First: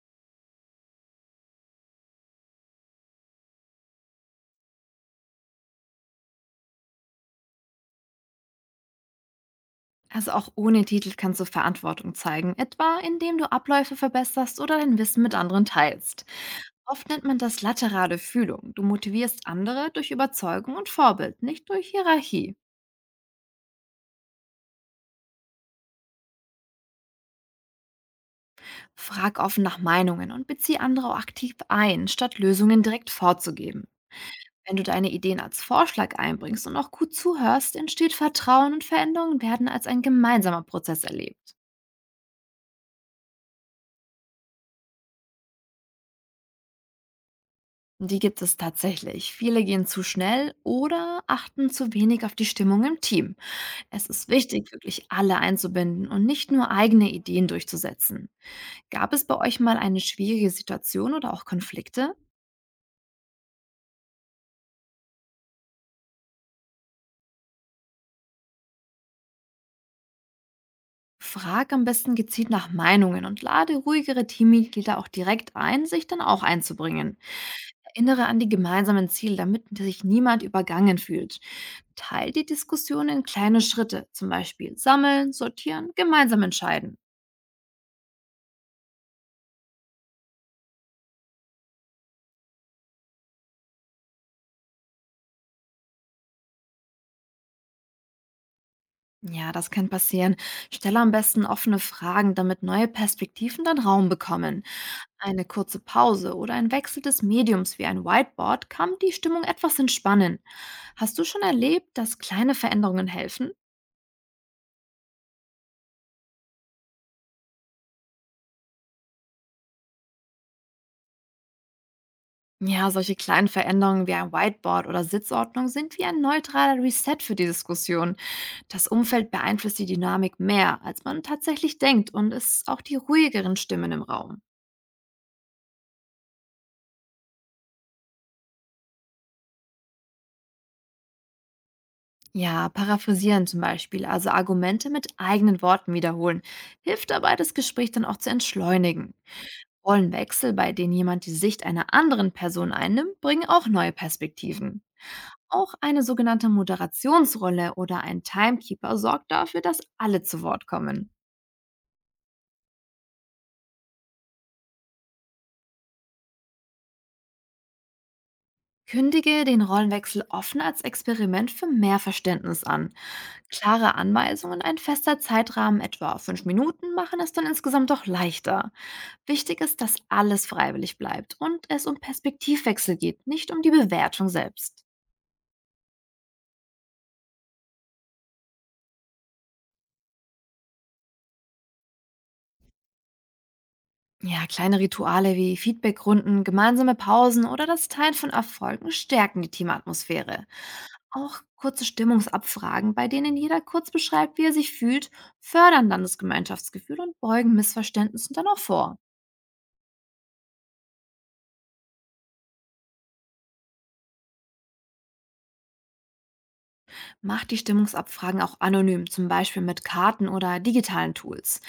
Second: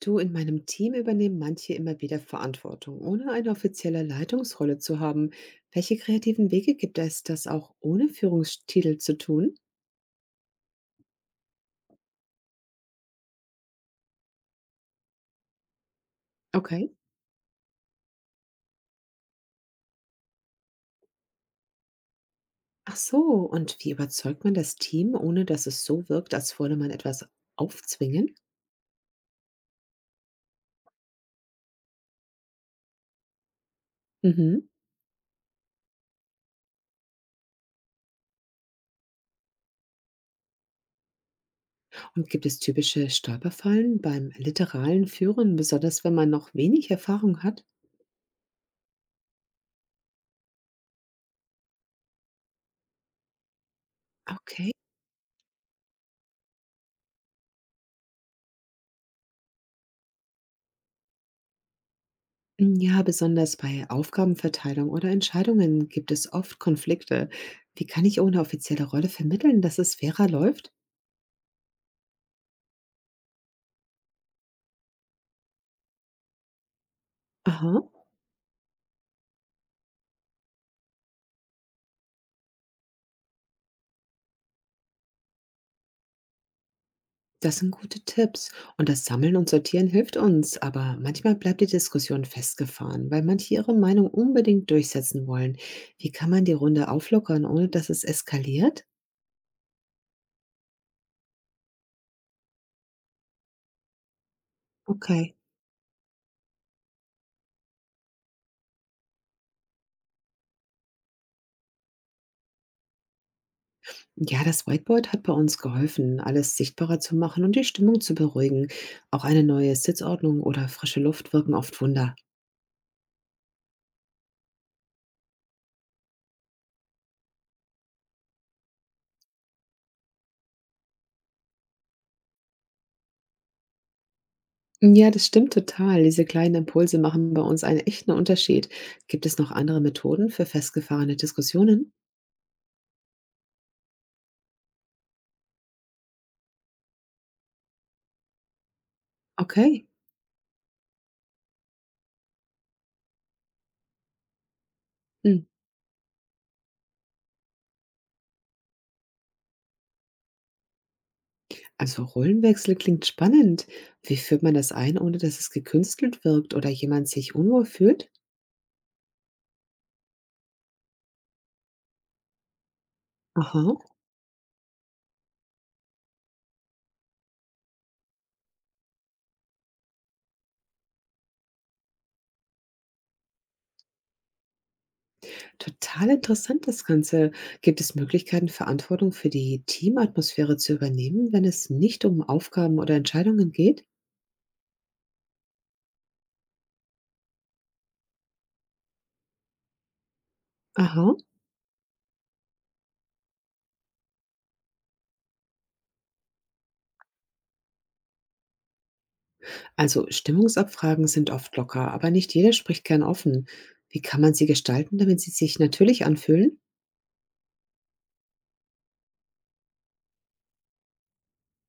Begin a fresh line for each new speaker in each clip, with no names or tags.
Du, in meinem Team übernehmen manche immer wieder Verantwortung, ohne eine offizielle Leitungsrolle zu haben. Welche kreativen Wege gibt es, das auch ohne Führungstitel zu tun?
Also auch ohne Titel kannst du Verantwortung zeigen, etwa indem du Abläufe verbesserst oder dein Wissen mit anderen teilst.
Okay.
Oft nennt man das laterale Fühlung. Du motivierst andere durch Überzeugung und Vorbild, nicht durch Hierarchie.
Ach so, und wie überzeugt man das Team, ohne dass es so wirkt, als wolle man etwas aufzwingen?
Frag offen nach Meinungen und beziehe andere auch aktiv ein, statt Lösungen direkt vorzugeben.
Mhm.
Wenn du deine Ideen als Vorschlag einbringst und auch gut zuhörst, entsteht Vertrauen und Veränderungen werden als ein gemeinsamer Prozess erlebt.
Und gibt es typische Stolperfallen beim literalen Führen, besonders wenn man noch wenig Erfahrung hat?
Die gibt es tatsächlich. Viele gehen zu schnell oder achten zu wenig auf die Stimmung im Team. Es ist wichtig,
Okay.
wirklich alle einzubinden und nicht nur eigene Ideen durchzusetzen. Gab es bei euch mal eine schwierige Situation oder auch Konflikte?
Ja, besonders bei Aufgabenverteilung oder Entscheidungen gibt es oft Konflikte. Wie kann ich ohne offizielle Rolle vermitteln, dass es fairer läuft?
Frag am besten gezielt nach Meinungen und lade ruhigere Teammitglieder auch direkt ein, sich dann auch einzubringen.
Aha,
Erinnere an die gemeinsamen Ziele, damit sich niemand übergangen fühlt. Teil die Diskussion in kleine Schritte, zum Beispiel sammeln, sortieren, gemeinsam entscheiden.
das sind gute Tipps. Und das Sammeln und Sortieren hilft uns, aber manchmal bleibt die Diskussion festgefahren, weil manche ihre Meinung unbedingt durchsetzen wollen. Wie kann man die Runde auflockern, ohne dass es eskaliert?
Ja, das kann passieren. Stelle am besten offene Fragen, damit neue Perspektiven dann Raum bekommen.
Okay.
Eine kurze Pause oder ein Wechsel des Mediums wie ein Whiteboard kann die Stimmung etwas entspannen. Hast du schon erlebt, dass kleine Veränderungen helfen?
Ja, das Whiteboard hat bei uns geholfen, alles sichtbarer zu machen und die Stimmung zu beruhigen. Auch eine neue Sitzordnung oder frische Luft wirken oft Wunder.
Ja, solche kleinen Veränderungen wie ein Whiteboard oder Sitzordnung sind wie ein neutraler Reset für die Diskussion. Das Umfeld beeinflusst die Dynamik mehr, als man tatsächlich denkt und es auch die ruhigeren Stimmen im Raum.
Ja, das stimmt total. Diese kleinen Impulse machen bei uns einen echten Unterschied. Gibt es noch andere Methoden für festgefahrene Diskussionen?
Ja, paraphrasieren zum Beispiel, also Argumente mit eigenen Worten wiederholen, hilft dabei, das Gespräch dann auch zu entschleunigen.
Okay.
Rollenwechsel, bei denen jemand die Sicht einer anderen Person einnimmt, bringen auch neue Perspektiven.
Hm.
Auch eine sogenannte Moderationsrolle oder ein Timekeeper sorgt dafür, dass alle zu Wort kommen.
Also Rollenwechsel klingt spannend. Wie führt man das ein, ohne dass es gekünstelt wirkt oder jemand sich unwohl fühlt?
Kündige den Rollenwechsel offen als Experiment für mehr Verständnis an.
Aha,
Klare Anweisungen, und ein fester Zeitrahmen, etwa 5 Minuten, machen es dann insgesamt doch leichter. Wichtig ist, dass alles freiwillig bleibt und es um Perspektivwechsel geht, nicht um die Bewertung selbst.
total interessant das Ganze. Gibt es Möglichkeiten, Verantwortung für die Teamatmosphäre zu übernehmen, wenn es nicht um Aufgaben oder Entscheidungen geht?
Ja, kleine Rituale wie Feedbackrunden, gemeinsame Pausen oder das Teilen von Erfolgen stärken die Teamatmosphäre.
Aha.
Auch kurze Stimmungsabfragen, bei denen jeder kurz beschreibt, wie er sich fühlt, fördern dann das Gemeinschaftsgefühl und beugen Missverständnissen dann auch vor.
Also Stimmungsabfragen sind oft locker, aber nicht jeder spricht gern offen. Wie kann man sie gestalten, damit sie sich natürlich anfühlen?
Macht die Stimmungsabfragen auch anonym, zum Beispiel mit Karten oder digitalen Tools.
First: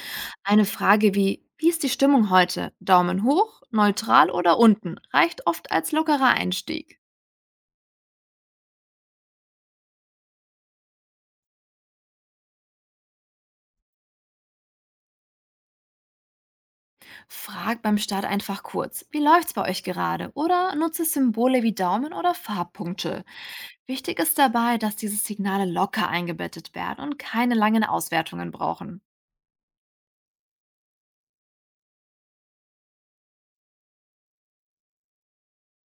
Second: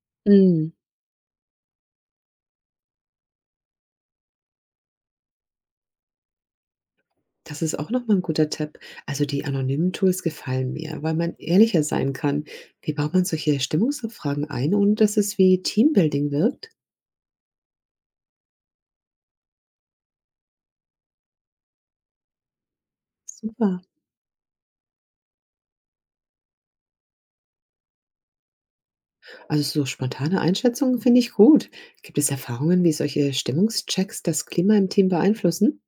Eine
Mm,
Frage wie Wie ist die Stimmung heute? Daumen hoch, neutral oder unten reicht oft als lockerer Einstieg.
Das ist auch nochmal ein guter Tipp. Also die anonymen Tools gefallen mir, weil man ehrlicher sein kann. Wie baut man solche Stimmungsabfragen ein, ohne dass es wie Teambuilding wirkt?
Frag beim Start einfach kurz, wie läuft's bei euch gerade? Oder nutze Symbole wie Daumen oder Farbpunkte.
Super.
Wichtig ist dabei, dass diese Signale locker eingebettet werden und keine langen Auswertungen brauchen.
Also so spontane Einschätzungen finde ich gut. Gibt es Erfahrungen, wie solche Stimmungschecks das Klima im Team beeinflussen?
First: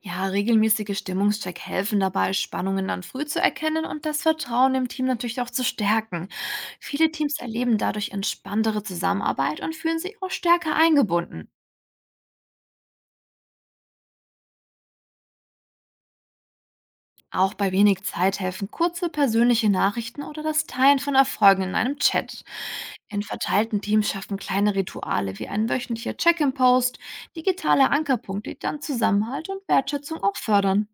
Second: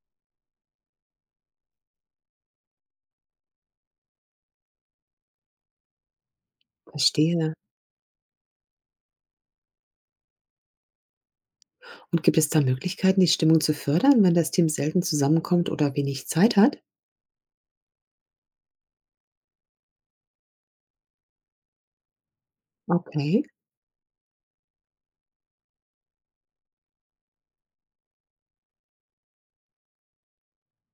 Ja, regelmäßige Stimmungscheck helfen dabei, Spannungen dann früh zu erkennen und das Vertrauen im Team natürlich auch zu stärken. Viele Teams
Verstehe.
erleben dadurch entspanntere Zusammenarbeit und fühlen sich auch stärker eingebunden.
Und gibt es da Möglichkeiten, die Stimmung zu fördern, wenn das Team selten zusammenkommt oder wenig Zeit hat?
Auch bei wenig Zeit helfen kurze persönliche Nachrichten oder das Teilen von Erfolgen in einem Chat. In
Okay,
verteilten Teams schaffen kleine Rituale wie ein wöchentlicher Check-in-Post, digitale Ankerpunkte, die dann Zusammenhalt und Wertschätzung auch fördern.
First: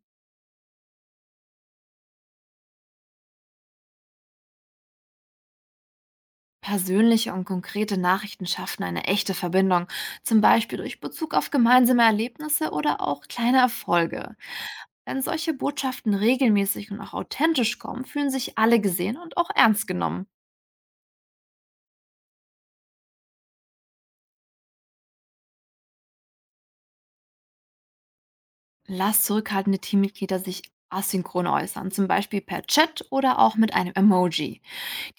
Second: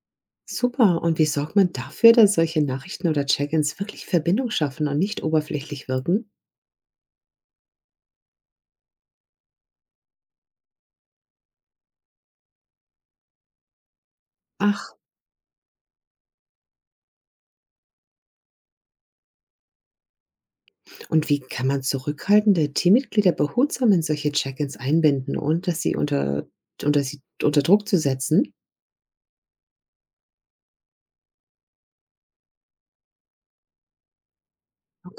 super. Und wie sorgt man dafür, dass solche Nachrichten oder Check-ins wirklich Verbindung schaffen und nicht oberflächlich wirken?
Persönliche und konkrete Nachrichten schaffen eine echte Verbindung, zum Beispiel durch Bezug auf gemeinsame Erlebnisse oder auch kleine Erfolge.
Ach,
Wenn solche Botschaften regelmäßig und auch authentisch kommen, fühlen sich alle gesehen und auch ernst genommen.
und wie kann man zurückhaltende Teammitglieder behutsam in solche Check-ins einbinden und dass sie sie unter Druck zu setzen?
Lass zurückhaltende Teammitglieder sich asynchron äußern, zum Beispiel per Chat oder auch mit einem Emoji.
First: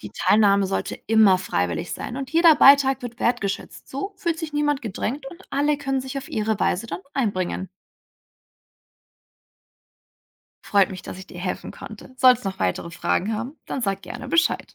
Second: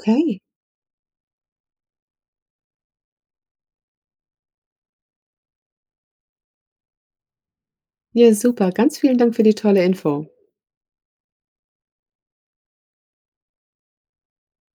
Die Teilnahme sollte immer freiwillig sein und jeder Beitrag wird wertgeschätzt. So fühlt sich niemand gedrängt und alle können sich auf ihre Weise dann einbringen.
Ja, super. Ganz vielen Dank für die tolle Info.
Freut mich, dass ich dir helfen konnte. Sollst noch weitere Fragen haben, dann sag gerne Bescheid.